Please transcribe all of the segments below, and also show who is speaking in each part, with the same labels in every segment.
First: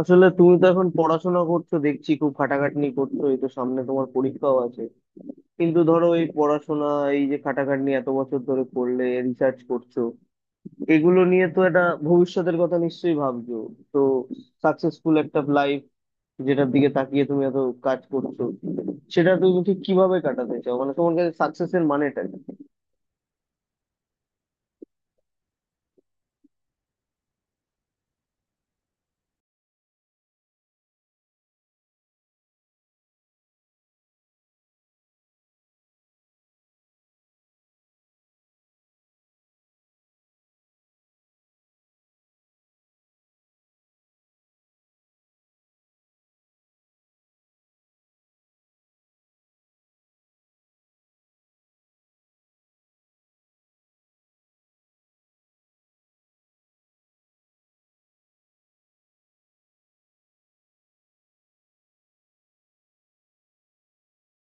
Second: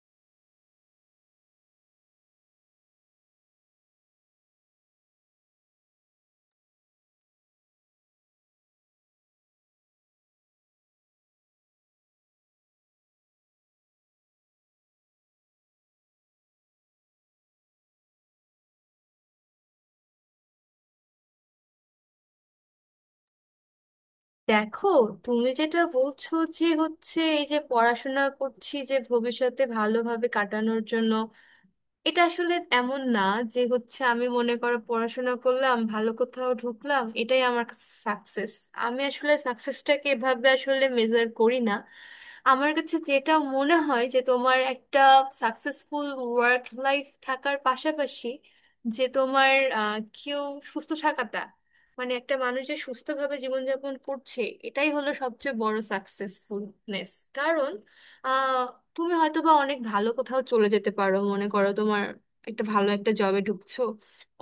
Speaker 1: আসলে তুমি তো এখন পড়াশোনা করছো, দেখছি খুব খাটাখাটনি করছো, এই তো সামনে তোমার পরীক্ষাও আছে। কিন্তু ধরো, এই পড়াশোনা, এই যে খাটাখাটনি এত বছর ধরে করলে, রিসার্চ করছো, এগুলো নিয়ে তো একটা ভবিষ্যতের কথা নিশ্চয়ই ভাবছো। তো সাকসেসফুল একটা লাইফ যেটার দিকে তাকিয়ে তুমি এত কাজ করছো, সেটা তুমি ঠিক কিভাবে কাটাতে চাও, মানে তোমার কাছে সাকসেসের মানেটা কি?
Speaker 2: দেখো, তুমি যেটা বলছো যে হচ্ছে এই যে পড়াশোনা করছি যে ভবিষ্যতে ভালোভাবে কাটানোর জন্য, এটা আসলে এমন না যে হচ্ছে আমি মনে করো পড়াশোনা করলাম, ভালো কোথাও ঢুকলাম, এটাই আমার সাকসেস। আমি আসলে সাকসেসটাকে এভাবে আসলে মেজার করি না। আমার কাছে যেটা মনে হয় যে তোমার একটা সাকসেসফুল ওয়ার্ক লাইফ থাকার পাশাপাশি যে তোমার কেউ সুস্থ থাকাটা, মানে একটা মানুষ যে সুস্থভাবে জীবনযাপন করছে, এটাই হলো সবচেয়ে বড় সাকসেসফুলনেস। কারণ আহ, তুমি হয়তো বা অনেক ভালো কোথাও চলে যেতে পারো, মনে করো তোমার একটা ভালো একটা জবে ঢুকছো,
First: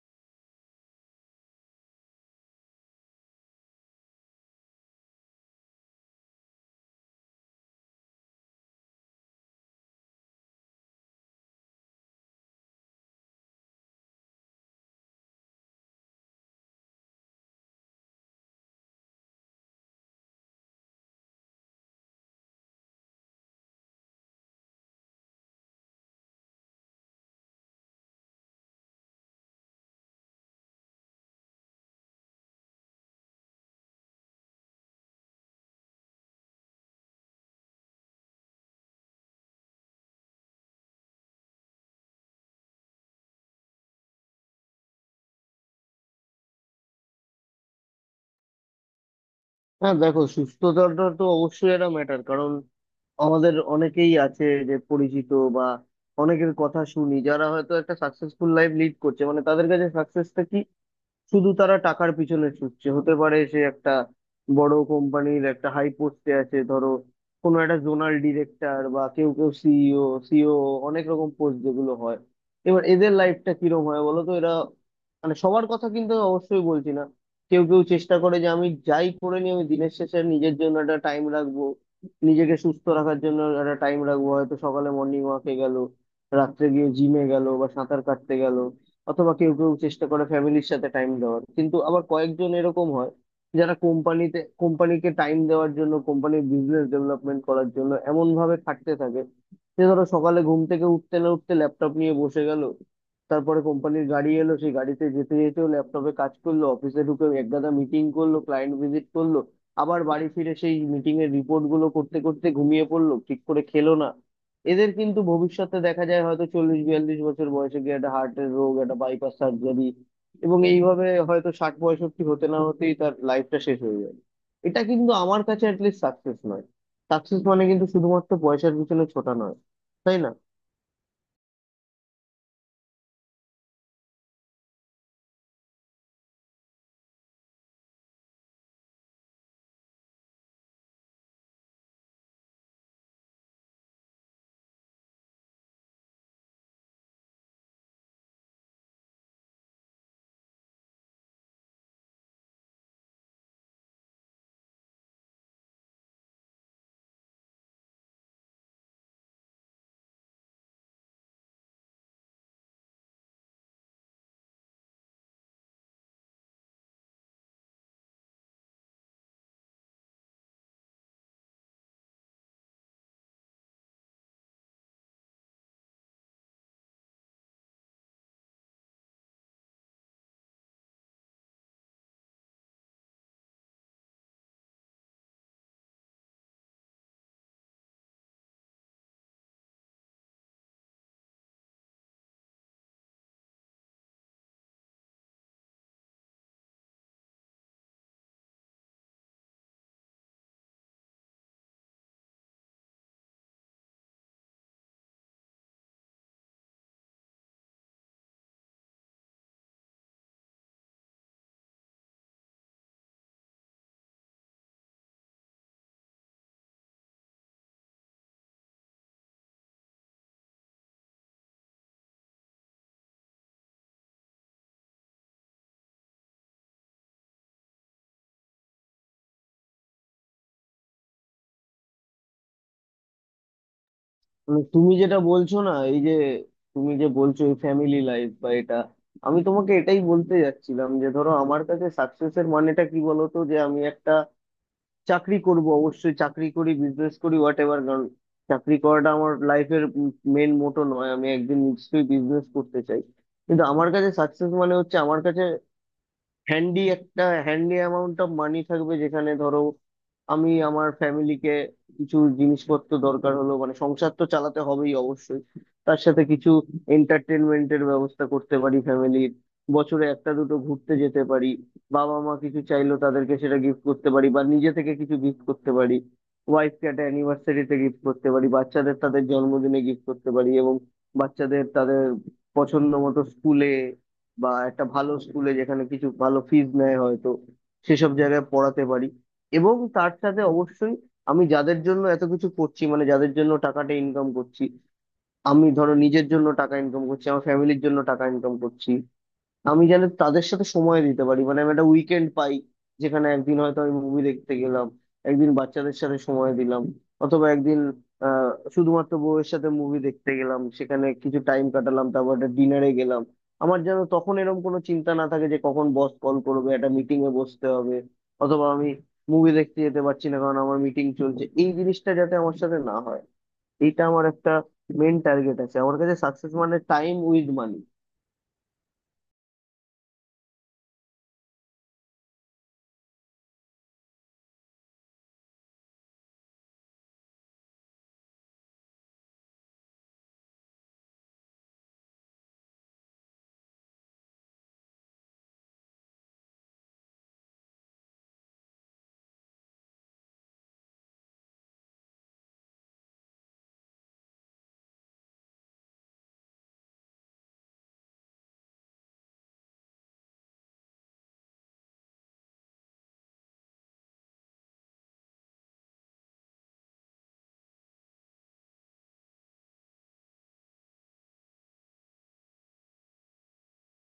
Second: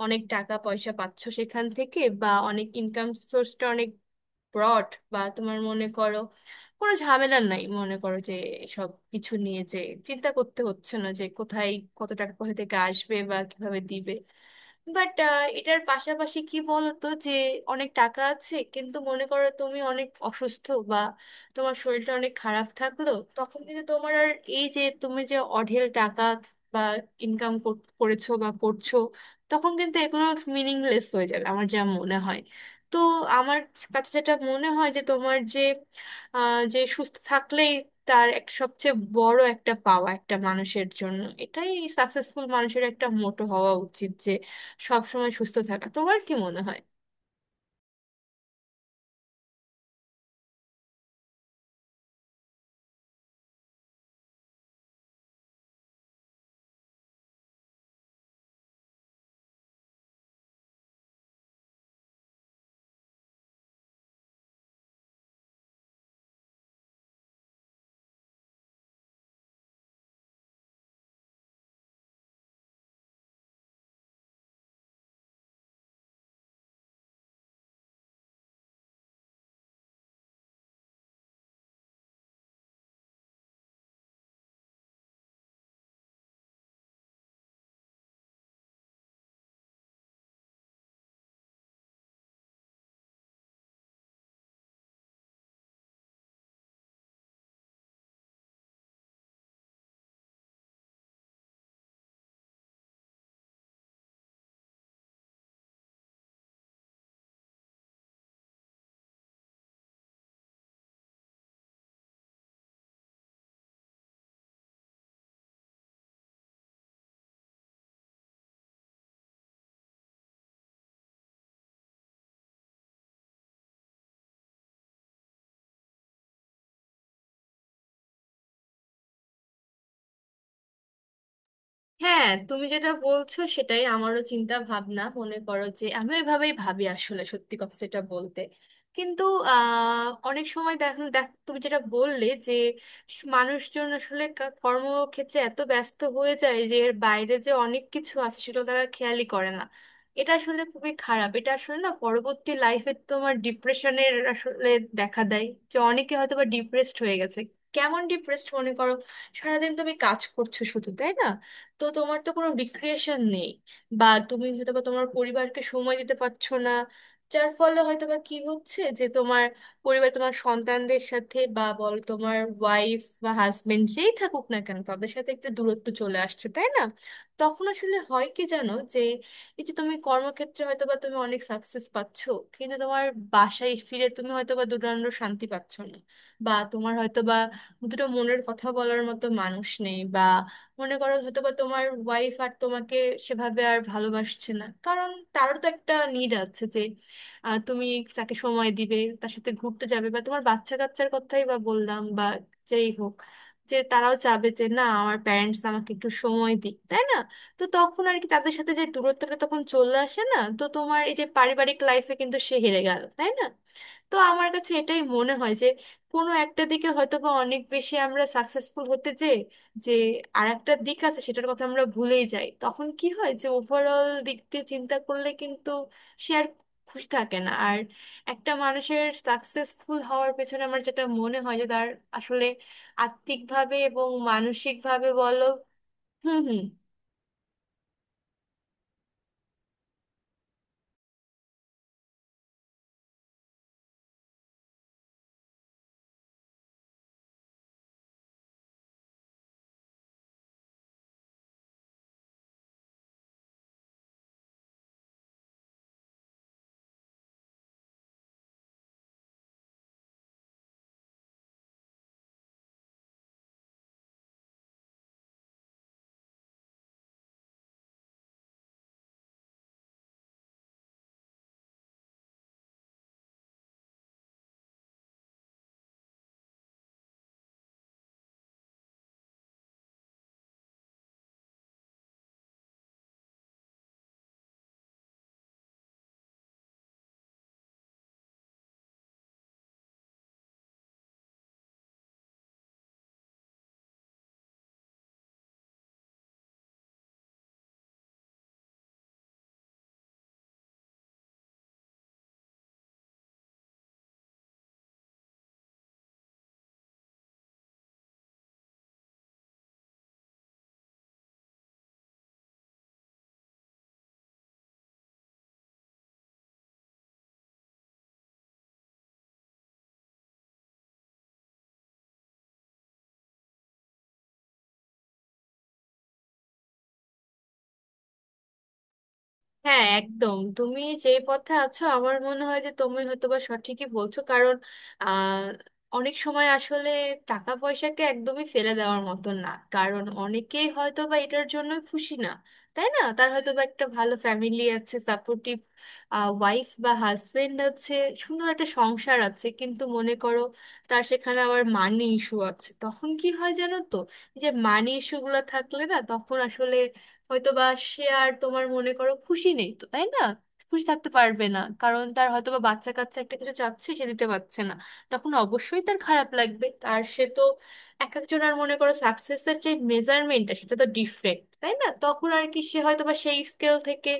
Speaker 2: অনেক টাকা পয়সা পাচ্ছো সেখান থেকে, বা অনেক ইনকাম সোর্সটা অনেক ব্রড, বা তোমার মনে করো কোনো ঝামেলা নাই, মনে করো যে সব কিছু নিয়ে যে চিন্তা করতে হচ্ছে না যে কোথায় কত টাকা কোথা থেকে আসবে বা কিভাবে দিবে। বাট এটার পাশাপাশি কি বলতো যে অনেক টাকা আছে, কিন্তু মনে করো তুমি অনেক অসুস্থ, বা তোমার শরীরটা অনেক খারাপ থাকলো, তখন কিন্তু তোমার আর এই যে তুমি যে অঢেল টাকা বা ইনকাম করেছো বা করছো, তখন কিন্তু এগুলো মিনিংলেস হয়ে যাবে আমার যা মনে হয়। তো আমার কাছে যেটা মনে হয় যে তোমার যে যে সুস্থ থাকলেই তার এক সবচেয়ে বড় একটা পাওয়া, একটা মানুষের জন্য এটাই। সাকসেসফুল মানুষের একটা মোটো হওয়া উচিত যে সবসময় সুস্থ থাকা। তোমার কি মনে হয়?
Speaker 1: হ্যাঁ দেখো, সুস্থতাটা তো অবশ্যই একটা ম্যাটার, কারণ আমাদের অনেকেই আছে যে পরিচিত, বা অনেকের কথা শুনি যারা হয়তো একটা সাকসেসফুল লাইফ লিড করছে, মানে তাদের কাছে সাকসেসটা কি শুধু তারা টাকার পিছনে ছুটছে। হতে পারে সে একটা বড় কোম্পানির একটা হাই পোস্টে আছে, ধরো কোনো একটা জোনাল ডিরেক্টর, বা কেউ কেউ সিইও, সিও, অনেক রকম পোস্ট যেগুলো হয়। এবার এদের লাইফটা কিরম হয় বলো তো? এরা মানে সবার কথা কিন্তু আমি অবশ্যই বলছি না। কেউ কেউ চেষ্টা করে যে আমি যাই করে নিই আমি দিনের শেষে নিজের জন্য একটা টাইম রাখবো, নিজেকে সুস্থ রাখার জন্য একটা টাইম রাখবো, হয়তো সকালে মর্নিং ওয়াকে গেল, রাত্রে গিয়ে জিমে গেল বা সাঁতার কাটতে গেল, অথবা কেউ কেউ চেষ্টা করে ফ্যামিলির সাথে টাইম দেওয়ার। কিন্তু আবার কয়েকজন এরকম হয় যারা কোম্পানিকে টাইম দেওয়ার জন্য, কোম্পানির বিজনেস ডেভেলপমেন্ট করার জন্য এমন ভাবে খাটতে থাকে যে ধরো সকালে ঘুম থেকে উঠতে না উঠতে ল্যাপটপ নিয়ে বসে গেল, তারপরে কোম্পানির গাড়ি এলো, সেই গাড়িতে যেতে যেতেও ল্যাপটপে কাজ করলো, অফিসে ঢুকে একগাদা মিটিং করলো, ক্লায়েন্ট ভিজিট করলো, আবার বাড়ি ফিরে সেই মিটিং এর রিপোর্ট গুলো করতে করতে ঘুমিয়ে পড়লো, ঠিক করে খেলো না। এদের কিন্তু ভবিষ্যতে দেখা যায় হয়তো 40-42 বছর বয়সে গিয়ে একটা হার্টের রোগ, একটা বাইপাস সার্জারি, এবং এইভাবে হয়তো 60-65 হতে না হতেই তার লাইফটা শেষ হয়ে যাবে। এটা কিন্তু আমার কাছে অ্যাটলিস্ট সাকসেস নয়। সাকসেস মানে কিন্তু শুধুমাত্র পয়সার পিছনে ছোটা নয়, তাই না?
Speaker 2: হ্যাঁ, তুমি যেটা বলছো সেটাই আমারও চিন্তা ভাবনা, মনে করো যে আমি ওইভাবেই ভাবি আসলে, সত্যি কথা যেটা বলতে। কিন্তু অনেক সময় দেখ, তুমি যেটা বললে যে মানুষজন আসলে কর্মক্ষেত্রে এত ব্যস্ত হয়ে যায় যে এর বাইরে যে অনেক কিছু আছে সেটা তারা খেয়ালই করে না। এটা আসলে খুবই খারাপ, এটা আসলে না পরবর্তী লাইফে তোমার ডিপ্রেশনের আসলে দেখা দেয় যে অনেকে হয়তো বা ডিপ্রেসড হয়ে গেছে। কেমন ডিপ্রেসড? মনে করো সারাদিন তুমি কাজ করছো, শুধু তাই না, তো তোমার তো কোনো রিক্রিয়েশন নেই, বা তুমি হয়তো বা তোমার পরিবারকে সময় দিতে পারছো না, যার ফলে হয়তো বা কি হচ্ছে যে তোমার পরিবার, তোমার সন্তানদের সাথে বা বলো তোমার ওয়াইফ বা হাজবেন্ড যেই থাকুক না কেন, তাদের সাথে একটা দূরত্ব চলে আসছে, তাই না? তখন আসলে হয় কি জানো, যে এই যে তুমি কর্মক্ষেত্রে হয়তো বা তুমি অনেক সাকসেস পাচ্ছ, কিন্তু তোমার বাসায় ফিরে তুমি হয়তো বা দুদণ্ড শান্তি পাচ্ছ না, বা তোমার হয়তো বা দুটো মনের কথা বলার মতো মানুষ নেই, বা মনে করো হয়তো বা তোমার ওয়াইফ আর তোমাকে সেভাবে আর ভালোবাসছে না, কারণ তারও তো একটা নিড আছে যে তুমি তাকে সময় দিবে, তার সাথে ঘুরতে যাবে, বা তোমার বাচ্চা কাচ্চার কথাই বা বললাম, বা যেই হোক, যে তারাও চাবে যে না, আমার প্যারেন্টস আমাকে একটু সময় দিক, তাই না? তো তখন আর কি, তাদের সাথে যে দূরত্বটা তখন চলে আসে না, তো তোমার এই যে পারিবারিক লাইফে কিন্তু সে হেরে গেল, তাই না? তো আমার কাছে এটাই মনে হয় যে কোনো একটা দিকে হয়তো বা অনেক বেশি আমরা সাকসেসফুল হতে চাই যে আর একটা দিক আছে সেটার কথা আমরা ভুলেই যাই। তখন কি হয় যে ওভারঅল দিক দিয়ে চিন্তা করলে কিন্তু সে আর খুশি থাকে না। আর একটা মানুষের সাকসেসফুল হওয়ার পেছনে আমার যেটা মনে হয় যে তার আসলে আত্মিকভাবে এবং
Speaker 1: মানে তুমি
Speaker 2: মানসিকভাবে
Speaker 1: যেটা
Speaker 2: বলো।
Speaker 1: বলছো না, এই যে
Speaker 2: হুম, হুম।
Speaker 1: তুমি যে বলছো এই ফ্যামিলি লাইফ বা এটা, আমি তোমাকে এটাই বলতে যাচ্ছিলাম যে ধরো আমার কাছে সাকসেসের মানেটা কি বলতো। যে আমি একটা চাকরি করব, অবশ্যই চাকরি করি বিজনেস করি হোয়াট এভার, কারণ চাকরি করাটা আমার লাইফের মেন মোটো নয়, আমি একদিন নিশ্চয়ই বিজনেস করতে চাই। কিন্তু আমার কাছে সাকসেস মানে হচ্ছে, আমার কাছে হ্যান্ডি অ্যামাউন্ট অফ মানি থাকবে, যেখানে ধরো আমি আমার ফ্যামিলিকে, কিছু জিনিসপত্র দরকার হলো, মানে সংসার তো চালাতে হবেই অবশ্যই, তার সাথে কিছু এন্টারটেনমেন্টের ব্যবস্থা করতে পারি ফ্যামিলির, বছরে একটা দুটো ঘুরতে যেতে পারি, বাবা মা কিছু চাইলো তাদেরকে সেটা গিফট করতে পারি বা নিজে থেকে কিছু গিফট করতে পারি, ওয়াইফকে একটা অ্যানিভার্সারিতে গিফট করতে পারি, বাচ্চাদের তাদের জন্মদিনে গিফট করতে পারি, এবং বাচ্চাদের তাদের পছন্দ মতো স্কুলে বা একটা ভালো স্কুলে যেখানে কিছু ভালো ফিজ নেয় হয়তো, সেসব জায়গায় পড়াতে পারি। এবং তার সাথে অবশ্যই আমি যাদের জন্য এত কিছু করছি, মানে যাদের জন্য টাকাটা ইনকাম করছি, আমি ধরো নিজের জন্য টাকা ইনকাম করছি, আমার ফ্যামিলির জন্য টাকা ইনকাম করছি, আমি যেন তাদের সাথে সময় দিতে পারি, মানে আমি একটা উইকেন্ড পাই যেখানে একদিন হয়তো আমি মুভি দেখতে গেলাম, একদিন বাচ্চাদের সাথে সময় দিলাম, অথবা একদিন আহ শুধুমাত্র বউয়ের সাথে মুভি দেখতে গেলাম, সেখানে কিছু টাইম কাটালাম, তারপর একটা ডিনারে গেলাম। আমার যেন তখন এরকম কোনো চিন্তা না থাকে যে কখন বস কল করবে, একটা মিটিং এ বসতে হবে, অথবা আমি মুভি দেখতে যেতে পারছি না কারণ আমার মিটিং চলছে, এই জিনিসটা যাতে আমার সাথে না হয়। এটা আমার একটা মেন টার্গেট আছে, আমার কাছে সাকসেস মানে টাইম উইথ মানি।
Speaker 2: হ্যাঁ, একদম, তুমি যেই পথে আছো আমার মনে হয় যে তুমি হয়তোবা সঠিকই বলছো। কারণ আহ, অনেক সময় আসলে টাকা পয়সাকে একদমই ফেলে দেওয়ার মতো না, কারণ অনেকেই হয়তোবা এটার জন্য খুশি না, তাই না? তার হয়তো বা একটা ভালো ফ্যামিলি আছে, সাপোর্টিভ ওয়াইফ বা হাজবেন্ড আছে, সুন্দর একটা সংসার আছে, কিন্তু মনে করো তার সেখানে আবার মানি ইস্যু আছে। তখন কি হয় জানো তো, এই যে মানি ইস্যুগুলো থাকলে না, তখন আসলে হয়তো বা সে আর তোমার মনে করো খুশি নেই তো, তাই না? খুশি থাকতে পারবে না, কারণ তার হয়তো বা বাচ্চা কাচ্চা একটা কিছু চাচ্ছে, সে দিতে পারছে না, তখন অবশ্যই তার খারাপ লাগবে। আর সে তো এক একজনের মনে করো সাকসেসের যে মেজারমেন্টটা, সেটা তো ডিফারেন্ট, তাই না? তখন আর কি সে হয়তো বা সেই স্কেল থেকে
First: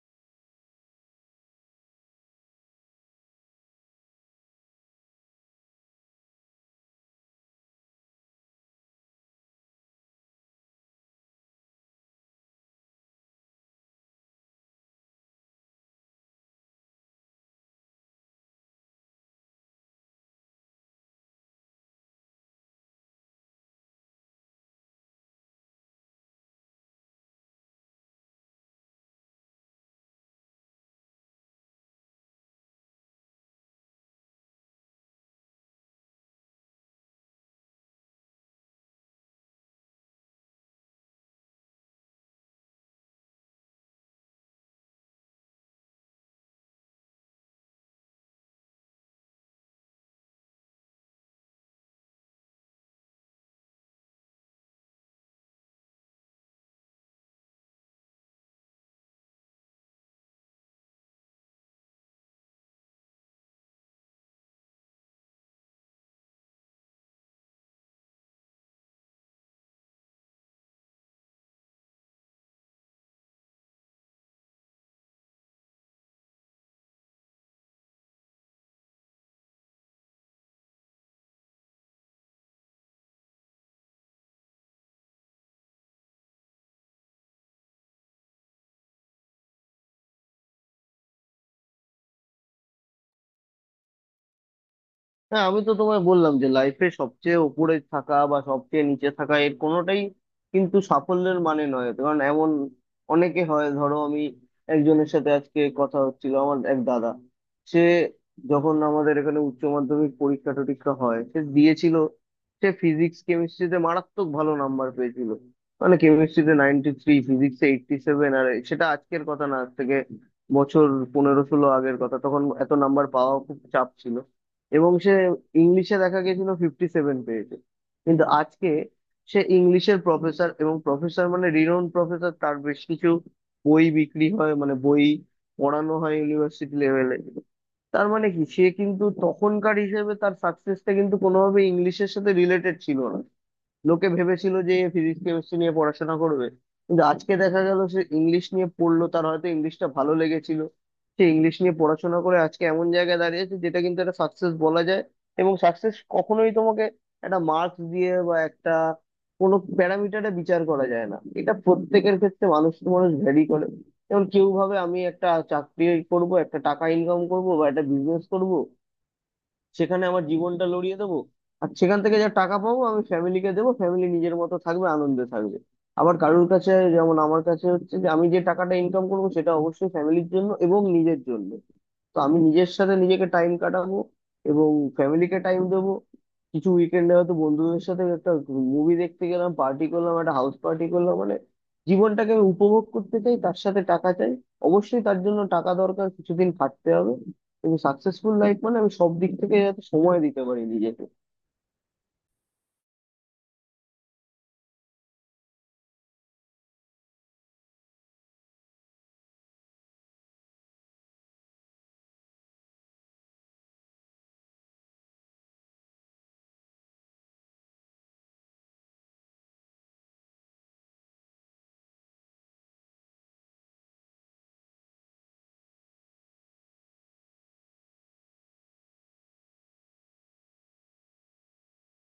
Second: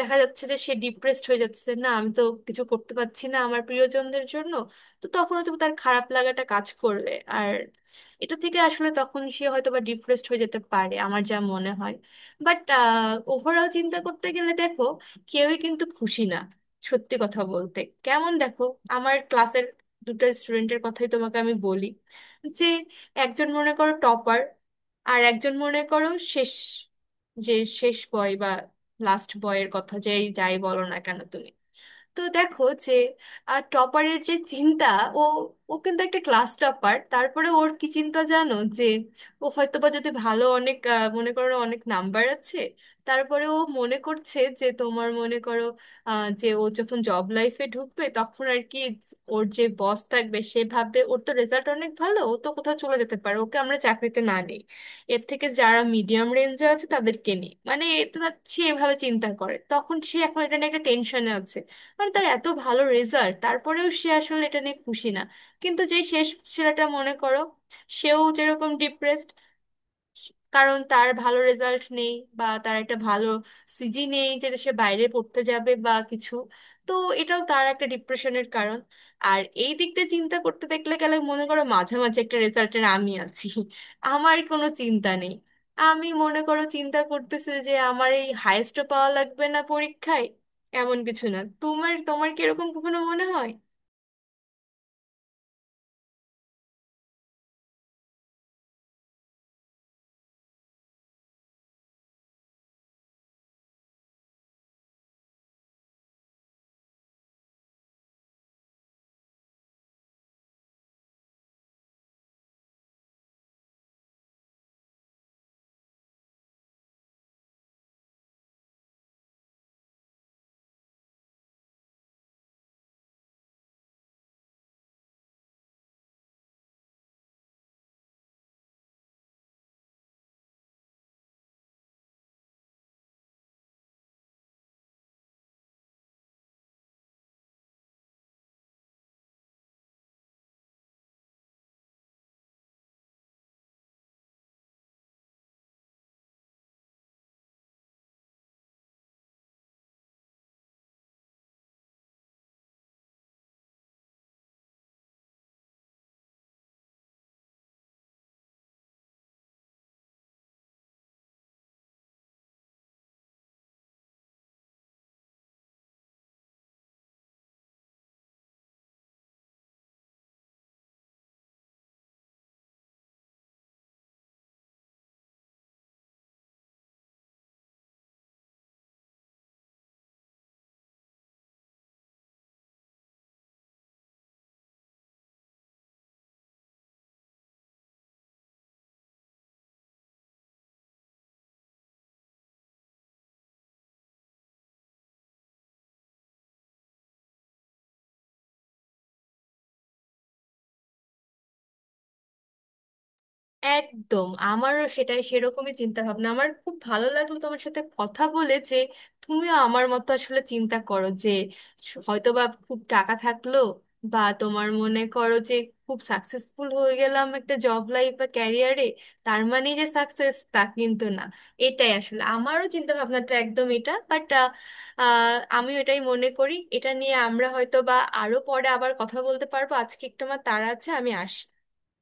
Speaker 2: দেখা যাচ্ছে যে সে ডিপ্রেসড হয়ে যাচ্ছে না, আমি তো কিছু করতে পারছি না আমার প্রিয়জনদের জন্য। তো তখন হয়তো তার খারাপ লাগাটা কাজ করবে, আর এটা থেকে আসলে তখন সে হয়তো বা ডিপ্রেসড হয়ে যেতে পারে আমার যা মনে হয়। বাট ওভারঅল চিন্তা করতে গেলে দেখো, কেউই কিন্তু খুশি না, সত্যি কথা বলতে। কেমন? দেখো, আমার ক্লাসের দুটো স্টুডেন্টের কথাই তোমাকে আমি বলি, যে একজন মনে করো টপার, আর একজন মনে করো শেষ, যে শেষ বয় বা লাস্ট বয়ের কথা যেই যাই বলো না কেন তুমি। তো দেখো যে টপারের যে চিন্তা, ও ও কিন্তু একটা ক্লাস টপার, তারপরে ওর কি চিন্তা জানো, যে ও হয়তো বা যদি ভালো অনেক মনে করো অনেক নাম্বার আছে, তারপরে ও মনে করছে যে তোমার মনে করো যে ও যখন জব লাইফে ঢুকবে, তখন আর কি ওর যে বস থাকবে সে ভাববে ওর তো রেজাল্ট অনেক ভালো, ও তো কোথাও চলে যেতে পারে, ওকে আমরা চাকরিতে না নিই, এর থেকে যারা মিডিয়াম রেঞ্জে আছে তাদেরকে নিই, মানে এটা সে এভাবে চিন্তা করে, তখন সে এখন এটা নিয়ে একটা টেনশনে আছে, মানে তার এত ভালো রেজাল্ট তারপরেও সে আসলে এটা নিয়ে খুশি না। কিন্তু যেই শেষ ছেলেটা মনে করো, সেও যেরকম ডিপ্রেসড, কারণ তার ভালো রেজাল্ট নেই, বা তার একটা ভালো সিজি নেই যে সে বাইরে পড়তে যাবে বা কিছু। তো এটাও তার একটা ডিপ্রেশনের কারণ। আর এই দিক দিয়ে চিন্তা করতে দেখলে গেলে মনে করো মাঝামাঝি একটা রেজাল্টের আমি আছি। আমার কোনো চিন্তা নেই, আমি মনে করো চিন্তা করতেছি যে আমার এই হায়েস্টও পাওয়া লাগবে না পরীক্ষায়, এমন কিছু না। তোমার তোমার কি এরকম কখনো মনে হয়?
Speaker 1: হ্যাঁ, আমি তো তোমায় বললাম যে লাইফে সবচেয়ে উপরে থাকা বা সবচেয়ে নিচে থাকা এর কোনোটাই কিন্তু সাফল্যের মানে নয়। কারণ এমন অনেকে হয়, ধরো আমি একজনের সাথে আজকে কথা হচ্ছিল, আমার এক দাদা, সে যখন আমাদের এখানে উচ্চ মাধ্যমিক পরীক্ষা টরীক্ষা হয় সে দিয়েছিল, সে ফিজিক্স কেমিস্ট্রিতে মারাত্মক ভালো নাম্বার পেয়েছিল, মানে কেমিস্ট্রিতে 93, ফিজিক্সে 87, আর সেটা আজকের কথা না, আজ থেকে বছর 15-16 আগের কথা, তখন এত নাম্বার পাওয়া খুব চাপ ছিল। এবং সে ইংলিশে দেখা গেছিল 57 পেয়েছে, কিন্তু আজকে সে ইংলিশের প্রফেসর, এবং প্রফেসর মানে রিনোন প্রফেসর, তার বেশ কিছু বই বিক্রি হয়, মানে বই পড়ানো হয় ইউনিভার্সিটি লেভেলে। তার মানে কি? সে কিন্তু তখনকার হিসেবে তার সাকসেসটা কিন্তু কোনোভাবে ইংলিশের সাথে রিলেটেড ছিল। লোকে ভেবেছিল যে ফিজিক্স কেমিস্ট্রি নিয়ে পড়াশোনা করবে, কিন্তু আজকে দেখা গেল সে ইংলিশ নিয়ে পড়লো, তার হয়তো ইংলিশটা ভালো লেগেছিল। সে ইংলিশ নিয়ে পড়াশোনা করে আজকে এমন জায়গায় দাঁড়িয়েছে যেটা কিন্তু একটা সাকসেস বলা যায়। এবং সাকসেস কখনোই তোমাকে একটা মার্কস দিয়ে বা একটা কোনো প্যারামিটারে বিচার করা যায় না, এটা প্রত্যেকের ক্ষেত্রে মানুষ টু মানুষ ভ্যারি করে। যেমন কেউ ভাবে আমি একটা চাকরি করব, একটা টাকা ইনকাম করব বা একটা বিজনেস করব, সেখানে আমার জীবনটা লড়িয়ে দেবো, আর সেখান থেকে যা টাকা পাবো আমি ফ্যামিলিকে দেবো, ফ্যামিলি নিজের মতো থাকবে, আনন্দে থাকবে। আবার কারোর কাছে, যেমন আমার কাছে হচ্ছে, যে আমি যে টাকাটা ইনকাম করবো সেটা অবশ্যই ফ্যামিলির জন্য এবং নিজের জন্য। তো আমি নিজের সাথে নিজেকে টাইম কাটাবো এবং ফ্যামিলিকে টাইম দেবো, কিছু উইকেন্ডে হয়তো বন্ধুদের সাথে একটা মুভি দেখতে গেলাম, পার্টি করলাম, একটা হাউস পার্টি করলাম, মানে জীবনটাকে আমি উপভোগ করতে চাই, তার সাথে টাকা চাই। অবশ্যই তার জন্য টাকা দরকার, কিছুদিন খাটতে হবে, কিন্তু সাকসেসফুল লাইফ মানে আমি সব দিক থেকে যাতে সময় দিতে পারি নিজেকে।
Speaker 2: একদম, আমারও সেরকমই চিন্তা ভাবনা। আমার খুব ভালো লাগলো তোমার সাথে কথা বলে যে তুমিও আমার মতো আসলে চিন্তা করো, যে হয়তো বা খুব টাকা থাকলো বা তোমার মনে করো যে খুব সাকসেসফুল হয়ে গেলাম একটা জব লাইফ বা ক্যারিয়ারে, তার মানে যে সাকসেস তা কিন্তু না। এটাই আসলে আমারও চিন্তা ভাবনাটা একদম এটা। বাট আমি এটাই মনে করি এটা নিয়ে আমরা হয়তো বা আরো পরে আবার কথা বলতে পারবো, আজকে একটু আমার তাড়া আছে, আমি আসি।